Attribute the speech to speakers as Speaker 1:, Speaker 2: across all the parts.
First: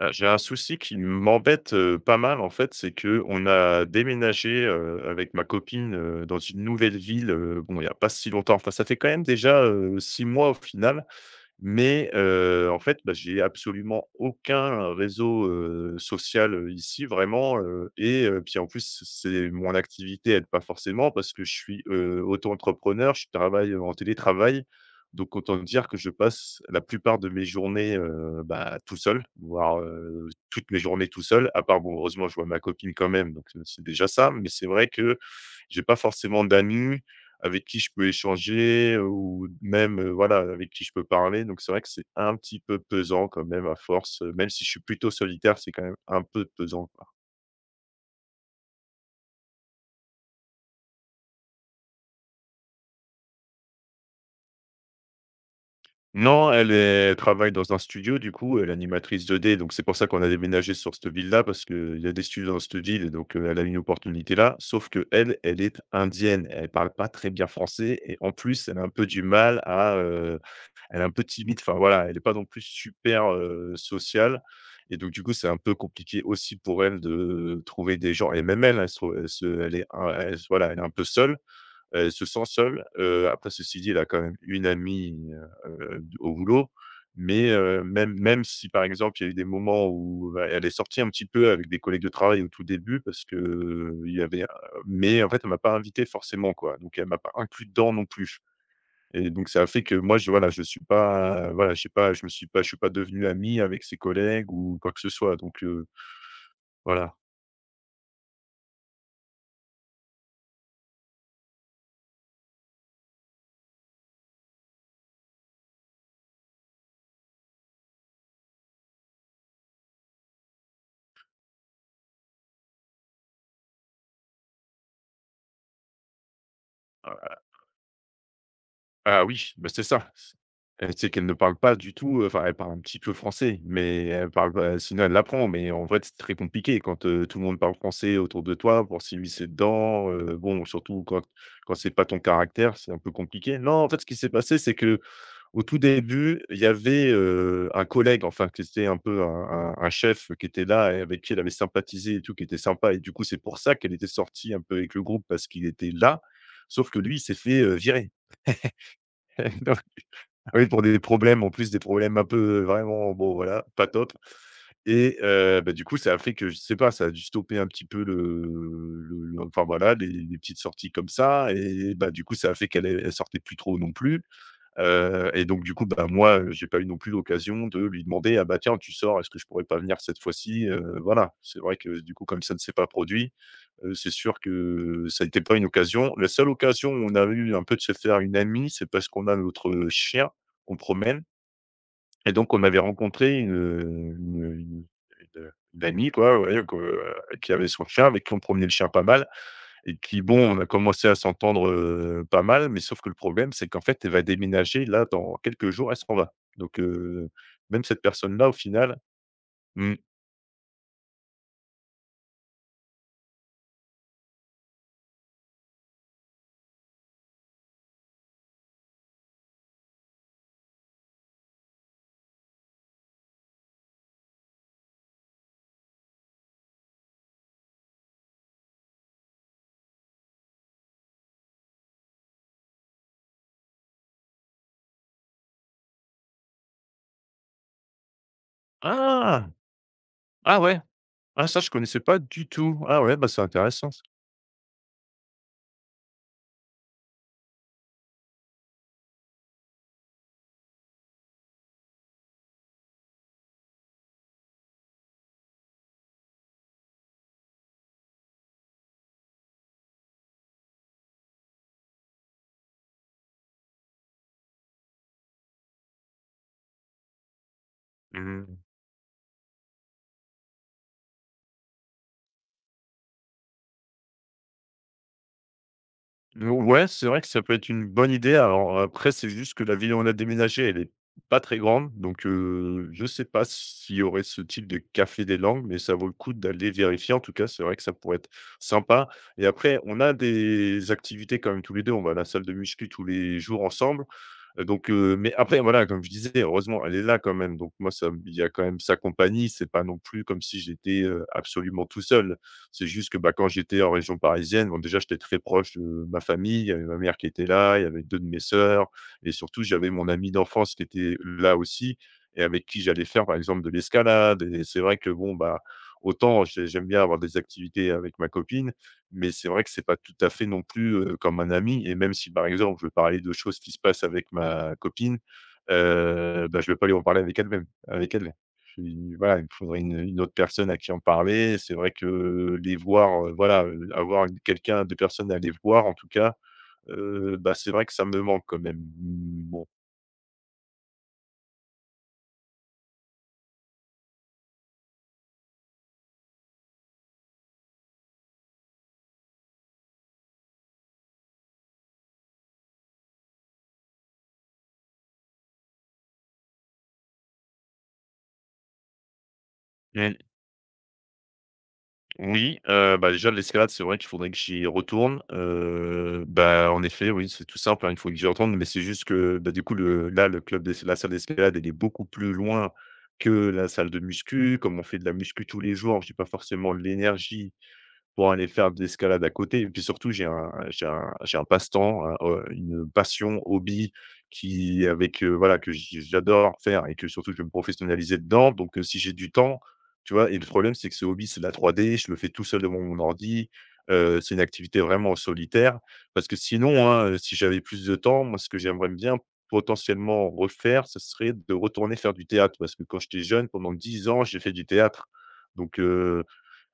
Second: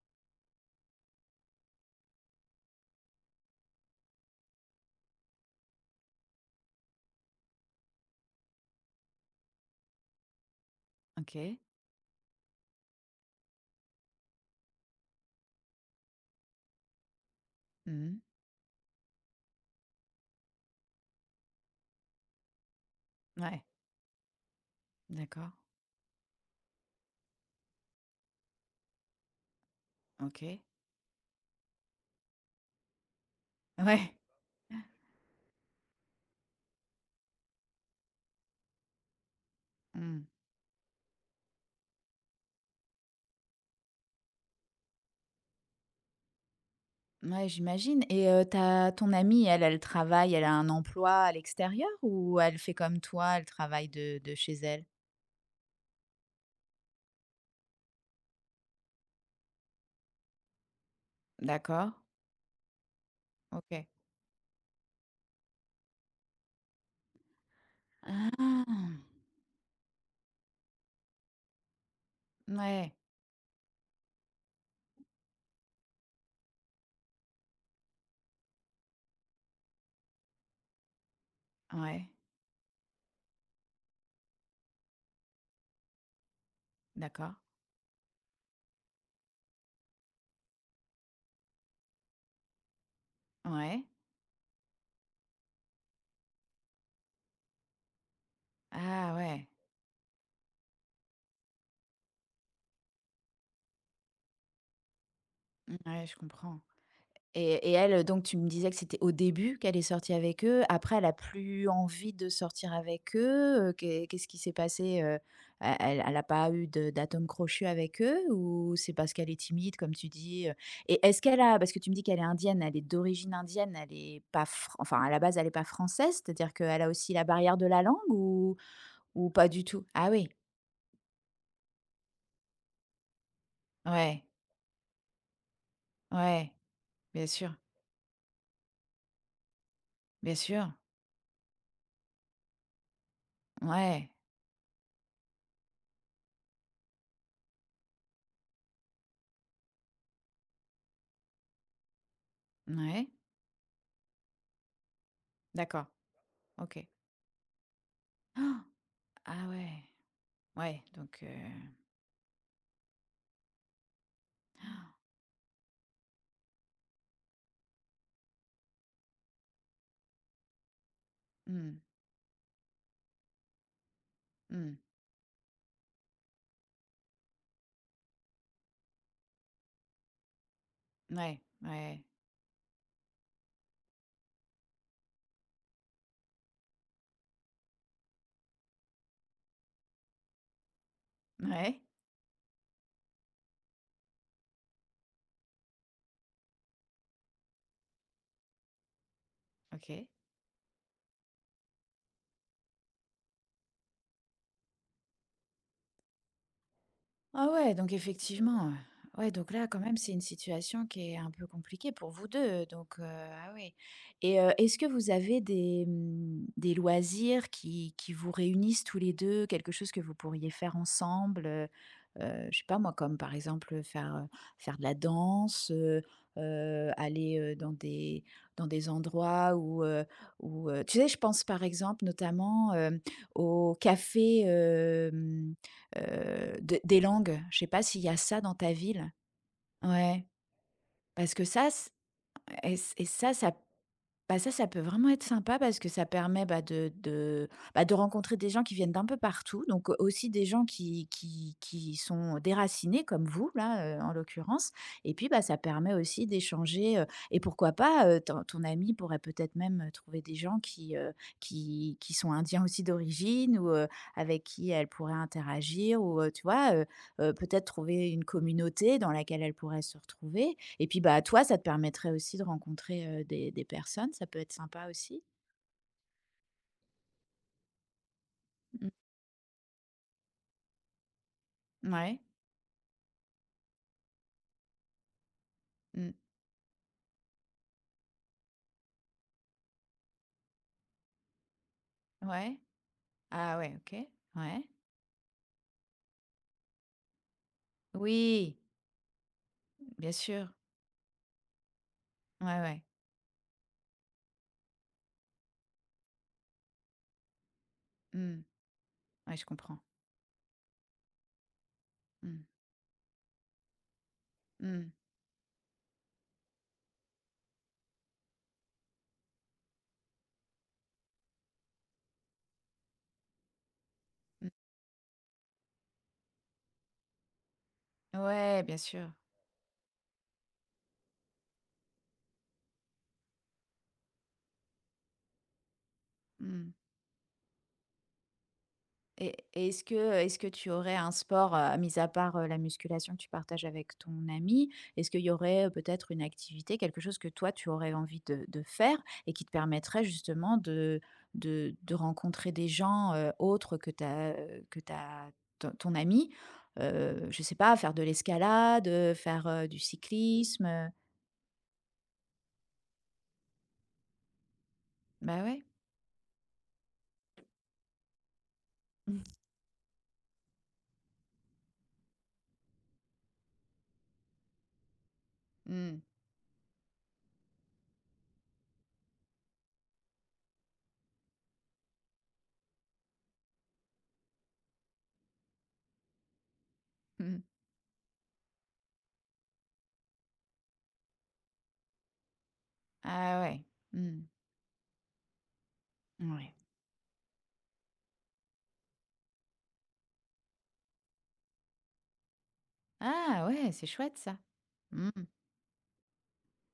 Speaker 1: J'ai un souci qui m'embête, pas mal en fait, c'est que on a déménagé, avec ma copine, dans une nouvelle ville, bon, il y a pas si longtemps. Enfin, ça fait quand même déjà, 6 mois au final.
Speaker 2: OK.
Speaker 1: Mais en fait, bah, j'ai absolument aucun réseau, social, ici vraiment,
Speaker 2: Mmh.
Speaker 1: et puis en plus, c'est mon activité aide pas forcément parce que je suis, auto-entrepreneur, je
Speaker 2: Ouais,
Speaker 1: travaille, en télétravail. Donc
Speaker 2: d'accord.
Speaker 1: autant dire que je passe la plupart de mes journées, bah, tout seul, voire,
Speaker 2: OK.
Speaker 1: toutes mes journées tout seul, à part bon heureusement je vois ma copine quand même, donc c'est déjà
Speaker 2: Ouais.
Speaker 1: ça. Mais c'est vrai que, j'ai pas forcément d'amis avec qui je peux échanger ou même,
Speaker 2: Mmh.
Speaker 1: voilà, avec qui je peux parler. Donc c'est vrai que c'est un petit peu pesant quand même à force, même si je suis plutôt solitaire, c'est quand même un peu pesant, quoi.
Speaker 2: Ouais, j'imagine. Et ta ton amie, elle, elle travaille, elle a un emploi à l'extérieur, ou elle fait comme toi, elle travaille de chez elle?
Speaker 1: Non, elle travaille dans un studio du coup, elle est animatrice 2D, donc c'est pour ça qu'on a déménagé sur cette ville-là parce
Speaker 2: D'accord,
Speaker 1: qu'il y a des studios dans cette ville et donc, elle a une
Speaker 2: OK.
Speaker 1: opportunité là. Sauf que elle est indienne, elle parle pas très bien français et en plus, elle a un
Speaker 2: Ah!
Speaker 1: peu du mal à. Elle est un peu timide, enfin voilà, elle n'est pas non plus
Speaker 2: Mouais,
Speaker 1: super, sociale. Et donc du coup, c'est un peu compliqué aussi pour elle de trouver des gens et même elle, elle se trouve elle se elle est un elle voilà, elle est un peu seule,
Speaker 2: ouais,
Speaker 1: elle se sent seule, après ceci dit, elle a quand même une amie, au boulot.
Speaker 2: d'accord,
Speaker 1: Mais même si, par exemple, il y a eu des moments où, bah, elle est sortie un petit peu avec des collègues de travail au tout début parce que
Speaker 2: ouais.
Speaker 1: il y avait. Mais en fait, elle m'a pas invité forcément, quoi, donc elle m'a pas inclus dedans non plus.
Speaker 2: Ah
Speaker 1: Et donc
Speaker 2: ouais,
Speaker 1: ça a fait que moi je voilà, je suis pas voilà, je sais pas, je suis pas devenu ami avec ses collègues ou quoi que ce soit donc
Speaker 2: mmh, ouais, je comprends.
Speaker 1: voilà.
Speaker 2: Et elle, donc tu me disais que c'était au début qu'elle est sortie avec eux. Après, elle a plus envie de sortir avec eux. Qu'est-ce qui s'est passé, heu? E Elle a pas eu de d'atome crochu avec eux, ou c'est parce qu'elle est timide comme tu dis, Et est-ce qu'elle a, parce que tu me dis qu'elle est indienne, elle est d'origine indienne, elle est pas fr, enfin à la base elle est pas française, c'est-à-dire qu'elle a aussi la
Speaker 1: Ah
Speaker 2: barrière de la langue,
Speaker 1: ah
Speaker 2: ou pas
Speaker 1: oui,
Speaker 2: du
Speaker 1: bah, c'est
Speaker 2: tout? Ah
Speaker 1: ça.
Speaker 2: oui,
Speaker 1: C'est qu'elle ne parle pas du tout, enfin elle parle un petit peu français, mais
Speaker 2: ouais,
Speaker 1: elle parle pas sinon elle l'apprend, mais en vrai c'est très
Speaker 2: ouais,
Speaker 1: compliqué quand,
Speaker 2: bien
Speaker 1: tout le
Speaker 2: sûr,
Speaker 1: monde parle français autour de toi pour s'immiscer dedans,
Speaker 2: bien
Speaker 1: bon
Speaker 2: sûr.
Speaker 1: surtout quand c'est pas ton caractère, c'est un peu compliqué. Non, en fait ce
Speaker 2: Ouais,
Speaker 1: qui s'est passé, c'est que au tout début, il y avait, un collègue, enfin, qui était un peu un chef qui était là et avec qui elle avait sympathisé et tout, qui était sympa et
Speaker 2: ouais,
Speaker 1: du coup, c'est pour ça qu'elle était sortie un peu avec le groupe parce qu'il
Speaker 2: d'accord,
Speaker 1: était là.
Speaker 2: OK.
Speaker 1: Sauf que lui, il s'est fait, virer.
Speaker 2: Ah. Ah
Speaker 1: Donc,
Speaker 2: ouais!
Speaker 1: ah oui, pour
Speaker 2: Ouais,
Speaker 1: des problèmes, en plus des problèmes un peu, vraiment, bon, voilà, pas top. Et bah, du coup, ça a fait que, je sais pas, ça a dû stopper un petit peu le enfin, voilà, les petites sorties comme ça
Speaker 2: mmh,
Speaker 1: et bah, du coup, ça a fait qu'elle elle sortait plus trop non plus.
Speaker 2: mmh,
Speaker 1: Et donc du coup, bah, moi, j'ai pas eu non plus l'occasion de lui demander: «Ah bah, tiens, tu sors, est-ce que je pourrais pas venir cette fois-ci?» Voilà.
Speaker 2: ouais,
Speaker 1: C'est vrai que
Speaker 2: ouais,
Speaker 1: du coup, comme ça ne s'est pas produit, c'est sûr que ça n'était pas une occasion. La seule occasion où on a eu un peu de se faire une amie, c'est parce qu'on a notre chien qu'on promène
Speaker 2: ouais,
Speaker 1: et donc on avait rencontré une, une une, une amie quoi, ouais, que, qui avait son chien, avec qui on promenait le chien pas mal. Et
Speaker 2: OK.
Speaker 1: puis bon, on a commencé à s'entendre, pas mal, mais sauf que le problème, c'est qu'en fait, elle va déménager là dans quelques jours, elle s'en va. Donc
Speaker 2: Ah ouais,
Speaker 1: même
Speaker 2: donc
Speaker 1: cette personne-là au
Speaker 2: effectivement,
Speaker 1: final.
Speaker 2: ouais, donc là, quand
Speaker 1: Mmh.
Speaker 2: même, c'est une situation qui est un peu compliquée pour vous deux. Ah oui, est-ce que vous avez des, mmh, des loisirs qui vous réunissent tous les deux? Quelque chose que vous pourriez faire ensemble, je sais pas moi, comme par exemple, faire de la danse, aller, dans des endroits où, où, tu sais, je pense par exemple notamment, aux cafés, hem de des langues, je sais pas s'il y a ça dans ta ville?
Speaker 1: Ah!
Speaker 2: Ouais,
Speaker 1: Ah ouais!
Speaker 2: parce que
Speaker 1: Ah ça je
Speaker 2: ça,
Speaker 1: connaissais pas du tout. Ah ouais, bah,
Speaker 2: ça
Speaker 1: c'est
Speaker 2: ça,
Speaker 1: intéressant ça.
Speaker 2: bah, ça peut vraiment être sympa, parce que ça permet, bah, de bah, de rencontrer des gens qui viennent d'un peu partout, donc aussi des gens qui sont déracinés comme vous là, en l'occurrence, et puis, bah, ça permet aussi d'échanger, et pourquoi pas, ton ami pourrait peut-être même, trouver des gens qui sont indiens aussi d'origine, ou avec qui elle pourrait interagir, ou peut-être trouver une
Speaker 1: Mmh.
Speaker 2: communauté dans laquelle elle pourrait se retrouver, et puis, bah, toi, ça te permettrait aussi de rencontrer, des personnes. Ça peut être sympa aussi.
Speaker 1: Mmh, ouais, c'est vrai que ça peut être une bonne idée. Alors
Speaker 2: Mmh.
Speaker 1: après, c'est juste que la ville où on a déménagé, elle est pas très grande,
Speaker 2: Ouais.
Speaker 1: donc je sais pas s'il y aurait ce type de café des langues, mais ça vaut le
Speaker 2: Mmh.
Speaker 1: coup d'aller vérifier. En tout cas, c'est vrai que ça pourrait être sympa. Et après, on a des activités quand même tous les 2. On va à la salle de
Speaker 2: Ouais.
Speaker 1: muscu tous les
Speaker 2: Ah
Speaker 1: jours
Speaker 2: ouais, OK.
Speaker 1: ensemble,
Speaker 2: Ouais.
Speaker 1: mais après voilà, comme je disais, heureusement, elle est là quand même, donc moi, ça il y a
Speaker 2: Oui,
Speaker 1: quand même sa compagnie. C'est pas non
Speaker 2: bien
Speaker 1: plus comme
Speaker 2: sûr.
Speaker 1: si j'étais, absolument tout seul.
Speaker 2: Ouais, ouais.
Speaker 1: C'est juste que, bah, quand j'étais en région parisienne, bon, déjà, j'étais très proche de ma famille. Il y avait ma mère qui était là, il y avait deux de mes
Speaker 2: Mmh.
Speaker 1: sœurs et
Speaker 2: Ouais, je
Speaker 1: surtout,
Speaker 2: comprends.
Speaker 1: j'avais mon ami d'enfance qui était là aussi et
Speaker 2: Mmh.
Speaker 1: avec qui j'allais faire, par exemple, de l'escalade. Et c'est
Speaker 2: Mmh.
Speaker 1: vrai que, bon, bah, autant j'aime bien avoir des activités avec ma copine, mais c'est vrai que c'est pas tout à fait non plus, comme un ami. Et même si, par exemple, je veux parler de choses qui se passent avec
Speaker 2: Mmh.
Speaker 1: ma copine, bah, je ne vais pas lui en parler avec elle.
Speaker 2: Ouais, bien sûr.
Speaker 1: Puis voilà, il me faudrait une autre personne à qui en parler. C'est vrai que les voir, voilà, avoir une quelqu'un, 2 personnes à les voir en tout cas,
Speaker 2: Mmh.
Speaker 1: bah, c'est vrai que ça me manque quand même.
Speaker 2: Et
Speaker 1: Bon.
Speaker 2: est-ce que tu aurais un sport, mis à part, la musculation, que tu partages avec ton ami? Est-ce qu'il y aurait, peut-être une activité, quelque chose que toi tu aurais envie de faire, et qui te permettrait justement de rencontrer des gens, autres que ta ton ami? Je sais pas, faire de l'escalade, faire, du
Speaker 1: Mmh,
Speaker 2: cyclisme,
Speaker 1: oui, bah, déjà l'escalade, c'est vrai qu'il faudrait que j'y retourne,
Speaker 2: Bah ouais.
Speaker 1: bah, en effet, oui, c'est tout simple, hein, il faut que j'y retourne, mais c'est juste
Speaker 2: Mmh.
Speaker 1: que, bah, du coup, le là, le club d'es la salle d'escalade, elle est beaucoup plus loin que la salle de muscu. Comme on fait de la muscu tous les jours, j'ai pas forcément l'énergie pour aller faire de l'escalade à côté. Et puis surtout j'ai un passe-temps, un, une passion, hobby qui avec, voilà que j'adore faire et que surtout je
Speaker 2: Mmh.
Speaker 1: vais me professionnaliser dedans donc si j'ai du temps, tu vois? Et le problème c'est que ce hobby, c'est de la 3D, je le fais tout seul devant mon
Speaker 2: Ah
Speaker 1: ordi,
Speaker 2: ouais. Mmh.
Speaker 1: c'est une activité vraiment solitaire parce que
Speaker 2: Ouais.
Speaker 1: sinon, hein, si j'avais plus de temps, moi ce que j'aimerais bien potentiellement refaire, ce serait de retourner faire du théâtre parce que quand j'étais
Speaker 2: Ah
Speaker 1: jeune pendant
Speaker 2: ouais, c'est
Speaker 1: 10
Speaker 2: chouette
Speaker 1: ans,
Speaker 2: ça.
Speaker 1: j'ai fait du théâtre
Speaker 2: Mmh.
Speaker 1: donc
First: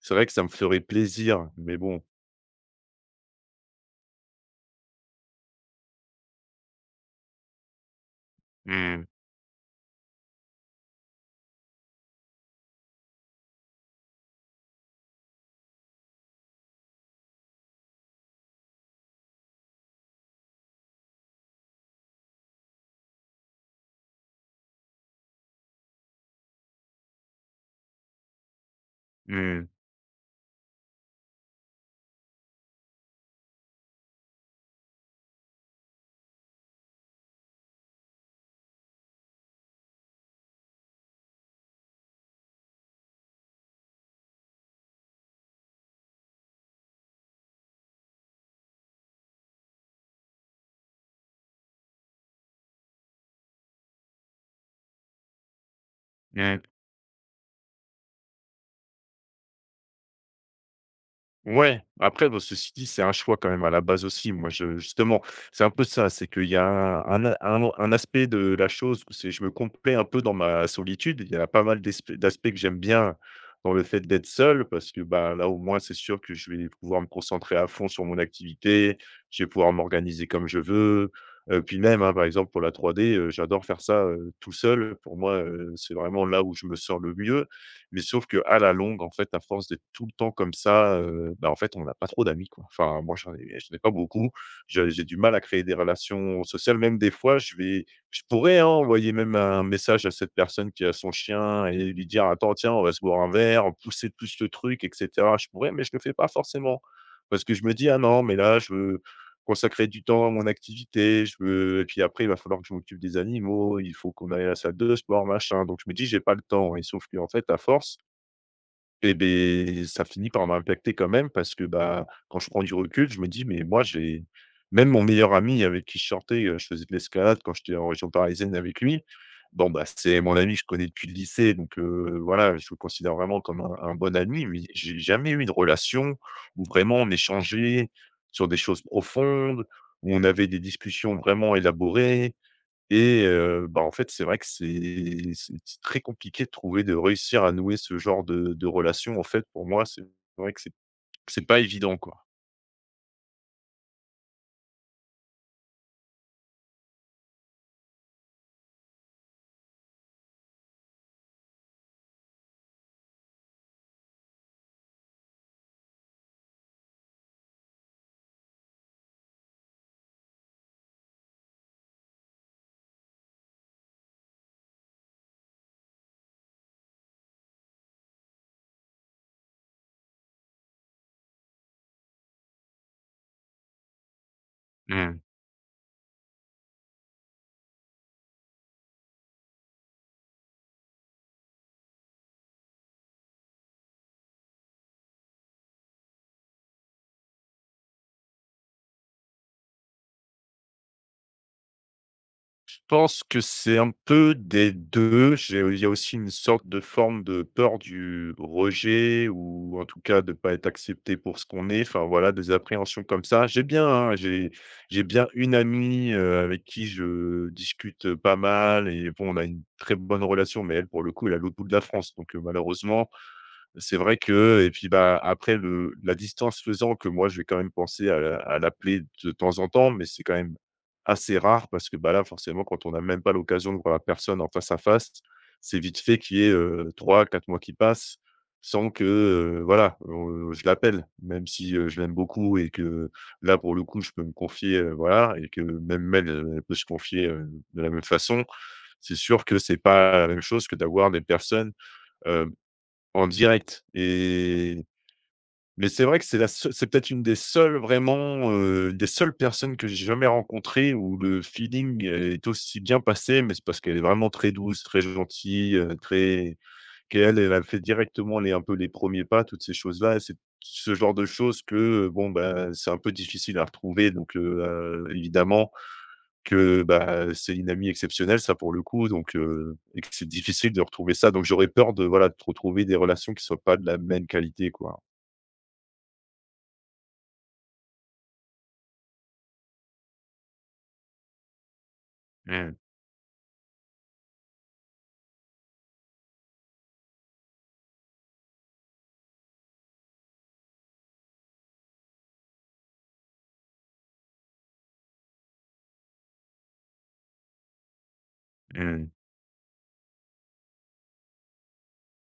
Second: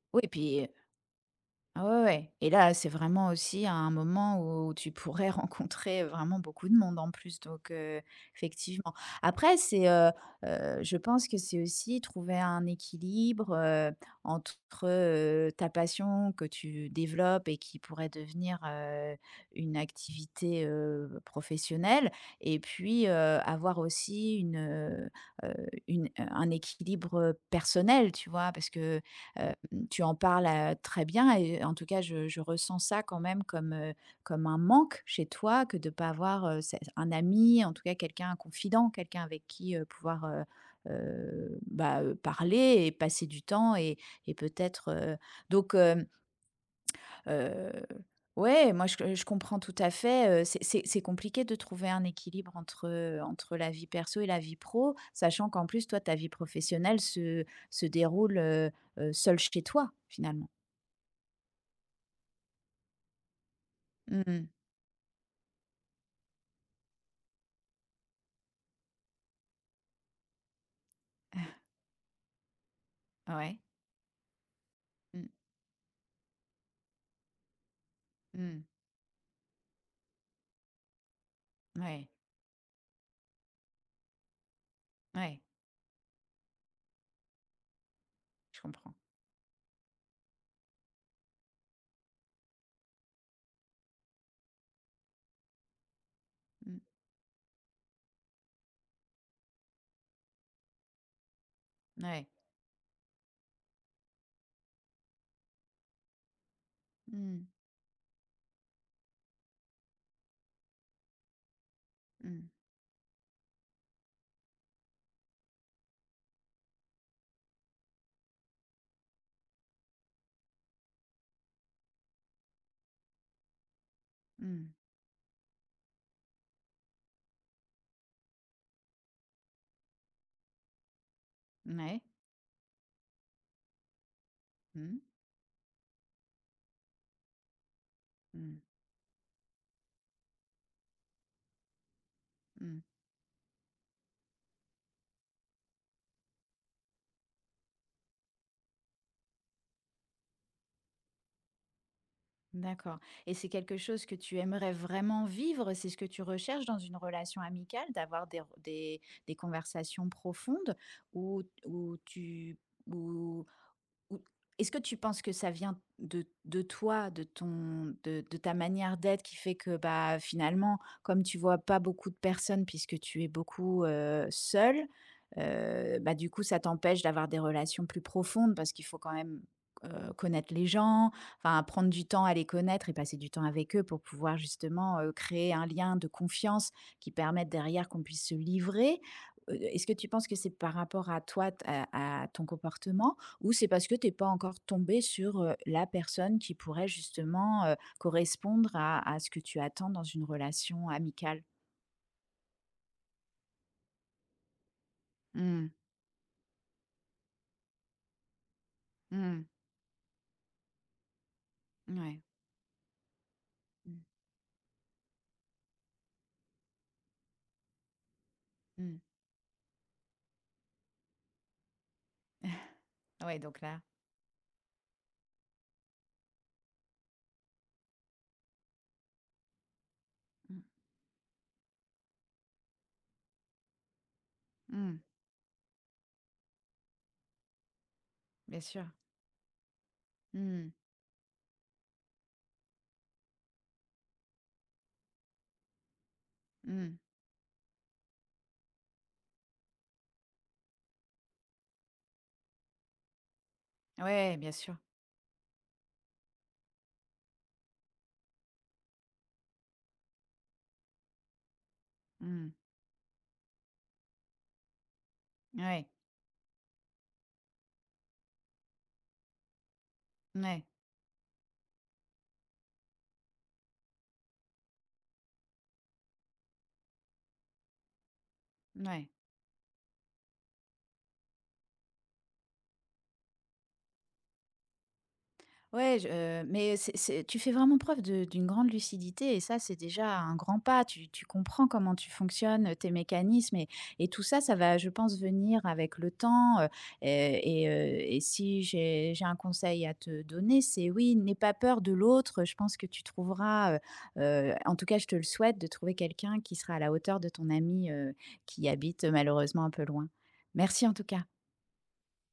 Speaker 1: c'est
Speaker 2: Oui,
Speaker 1: vrai
Speaker 2: et
Speaker 1: que ça me
Speaker 2: puis
Speaker 1: ferait plaisir, mais
Speaker 2: ah
Speaker 1: bon.
Speaker 2: ouais, ouais, et là, c'est vraiment aussi un moment où tu pourrais rencontrer vraiment beaucoup de monde en plus, donc effectivement.
Speaker 1: Mmh,
Speaker 2: Après c'est, je pense que c'est aussi trouver un équilibre, entre, ta passion que tu développes et qui pourrait devenir, une activité, professionnelle, et puis, avoir aussi heu, une un équilibre personnel, tu vois? Parce que Heu,
Speaker 1: mmh,
Speaker 2: tu en parles, très bien, et en tout cas, je ressens ça quand même comme, comme un manque chez toi, que de ne pas avoir, cet un ami, en tout cas quelqu'un, un confident, quelqu'un avec qui, pouvoir, bah, parler et passer du temps, et peut-être, donc Heu, ouais, moi je comprends tout à fait. C'est compliqué de trouver un équilibre entre, entre la vie perso et la vie pro, sachant qu'en plus toi ta vie
Speaker 1: mmh.
Speaker 2: professionnelle se déroule, seule chez toi, finalement?
Speaker 1: Ouais, après, bon, ceci dit, c'est un choix quand même à la base aussi.
Speaker 2: Mmh.
Speaker 1: Moi, je justement, c'est un peu ça, c'est qu'il y a un aspect de la chose où c'est, je me complais un peu dans ma solitude. Il y a pas mal d'aspects que j'aime bien
Speaker 2: Ouais.
Speaker 1: dans le fait d'être seul, parce que
Speaker 2: Mmh.
Speaker 1: bah, là, au moins, c'est sûr que je vais pouvoir me concentrer à fond sur mon
Speaker 2: Mmh.
Speaker 1: activité, je vais pouvoir m'organiser comme je veux. Puis même,
Speaker 2: Ouais.
Speaker 1: hein, par exemple, pour la 3D, j'adore faire ça tout seul. Pour moi,
Speaker 2: Ouais.
Speaker 1: c'est vraiment là où je me sens le mieux. Mais sauf que à
Speaker 2: Je
Speaker 1: la
Speaker 2: comprends.
Speaker 1: longue, en fait, à force d'être tout le temps comme ça, bah, en fait, on n'a pas trop d'amis, quoi. Enfin, moi, j'en ai pas beaucoup. Je J'ai du mal à créer des relations sociales.
Speaker 2: Mmh.
Speaker 1: Même des fois, je pourrais, hein, envoyer même un message à cette personne qui a son chien et lui dire:
Speaker 2: Ouais.
Speaker 1: «Attends, tiens, on va se boire un verre», pousser plus le truc et cetera. Je pourrais, mais je le fais pas forcément. Parce
Speaker 2: Mmh.
Speaker 1: que je me dis: «Ah non, mais là, je veux consacrer du temps à mon activité, je veux» et puis après, il va
Speaker 2: Mmh.
Speaker 1: falloir que je m'occupe des animaux, il faut qu'on aille à la salle de sport, machin. Donc je me dis: «J'ai pas le temps» et sauf que en fait, à force et beh, ça finit par m'impacter quand même parce que, bah, quand je prends du recul, je me dis: «Mais moi, j'ai»
Speaker 2: Mmh.
Speaker 1: même mon meilleur ami avec qui je sortais, je faisais de l'escalade quand j'étais en région parisienne avec lui. Bon, bah, c'est mon ami que je connais depuis le lycée, donc
Speaker 2: Ouais.
Speaker 1: voilà, je le considère vraiment comme un bon ami, mais
Speaker 2: Mmh.
Speaker 1: j'ai jamais eu de relation où vraiment on échangeait sur des
Speaker 2: Mmh.
Speaker 1: choses profondes, où on avait des discussions vraiment élaborées.
Speaker 2: Mmh.
Speaker 1: Et bah, en fait, c'est vrai que c'est très compliqué de trouver de réussir à nouer ce genre de relation. En fait, pour moi, c'est vrai que c'est pas évident, quoi.
Speaker 2: D'accord, et c'est quelque chose que tu aimerais vraiment vivre? C'est ce que tu recherches dans une relation amicale, d'avoir des conversations profondes, où tu où ou est-ce que tu penses que ça vient de toi, de ton de ta manière d'être, qui fait que, bah, finalement, comme tu vois pas beaucoup de personnes puisque tu es beaucoup, seule, bah, du coup, ça t'empêche d'avoir des relations plus profondes, parce qu'il faut quand même, connaître les gens, enfin, prendre du temps à les connaître et passer du temps avec eux, pour pouvoir justement,
Speaker 1: Mmh.
Speaker 2: créer un lien de confiance qui permette derrière qu'on puisse se livrer? Est-ce que tu penses que c'est par rapport à toi, t à ton comportement, ou c'est parce que tu es pas encore tombé sur, la personne qui pourrait justement, correspondre à ce que tu attends dans une relation amicale?
Speaker 1: Je pense que c'est un peu des deux. J'ai
Speaker 2: Mmh.
Speaker 1: Il y a aussi une sorte de forme de peur du rejet
Speaker 2: Mmh.
Speaker 1: ou en tout cas de ne pas être accepté pour ce qu'on est. Enfin
Speaker 2: Ouais.
Speaker 1: voilà, des appréhensions comme ça. J'ai bien,
Speaker 2: Mmh.
Speaker 1: hein, j'ai j'ai bien une amie, avec qui je discute, pas mal
Speaker 2: Mmh.
Speaker 1: et bon, on a une très bonne relation, mais elle, pour le coup, elle est à l'autre bout de la France donc malheureusement
Speaker 2: Ouais, donc là,
Speaker 1: c'est vrai que et puis, bah, après le la distance faisant que moi, je vais quand même penser à l'appeler de temps en temps, mais c'est quand même
Speaker 2: mmh.
Speaker 1: assez rare parce que, bah, là, forcément, quand on n'a même pas l'occasion de voir la personne en face à
Speaker 2: Mmh.
Speaker 1: face, c'est vite fait qu'il y ait, 3-4 mois qui passent
Speaker 2: Bien sûr.
Speaker 1: sans que, voilà, on je
Speaker 2: Mmh.
Speaker 1: l'appelle. Même si, je l'aime beaucoup et que là, pour le coup, je peux me confier, voilà et que même elle, elle peut se
Speaker 2: Mmh.
Speaker 1: confier, de la même façon. C'est sûr que c'est pas la même chose que d'avoir des personnes, en direct.
Speaker 2: Ouais, bien sûr.
Speaker 1: Et mais c'est vrai que c'est peut-être une des seules vraiment, des seules personnes que j'ai jamais rencontrées où le feeling est
Speaker 2: Mmh.
Speaker 1: aussi bien passé, mais c'est parce qu'elle est vraiment très douce, très gentille,
Speaker 2: Ouais.
Speaker 1: très qu'elle, elle a fait directement les un peu les premiers pas, toutes ces choses-là. C'est
Speaker 2: Ouais.
Speaker 1: ce genre de choses que, bon, bah, c'est un peu difficile à retrouver donc évidemment que, bah, c'est une amie exceptionnelle, ça, pour le coup,
Speaker 2: Ouais.
Speaker 1: donc et que c'est difficile de retrouver ça, donc j'aurais peur de, voilà, de retrouver des relations qui soient pas de la même qualité, quoi.
Speaker 2: Ouais, je, mais c'est tu fais vraiment preuve de d'une grande lucidité, et ça, c'est déjà un grand pas. Tu comprends comment tu
Speaker 1: Mmh,
Speaker 2: fonctionnes, tes mécanismes, et tout ça, ça va, je pense, venir avec le temps, et si j'ai un conseil à te donner, c'est oui, n'aie pas peur de l'autre. Je pense que tu trouveras, en tout cas, je te le souhaite, de trouver quelqu'un qui sera à la hauteur de ton ami, qui habite,
Speaker 1: mh.
Speaker 2: malheureusement un peu loin. Merci en tout cas.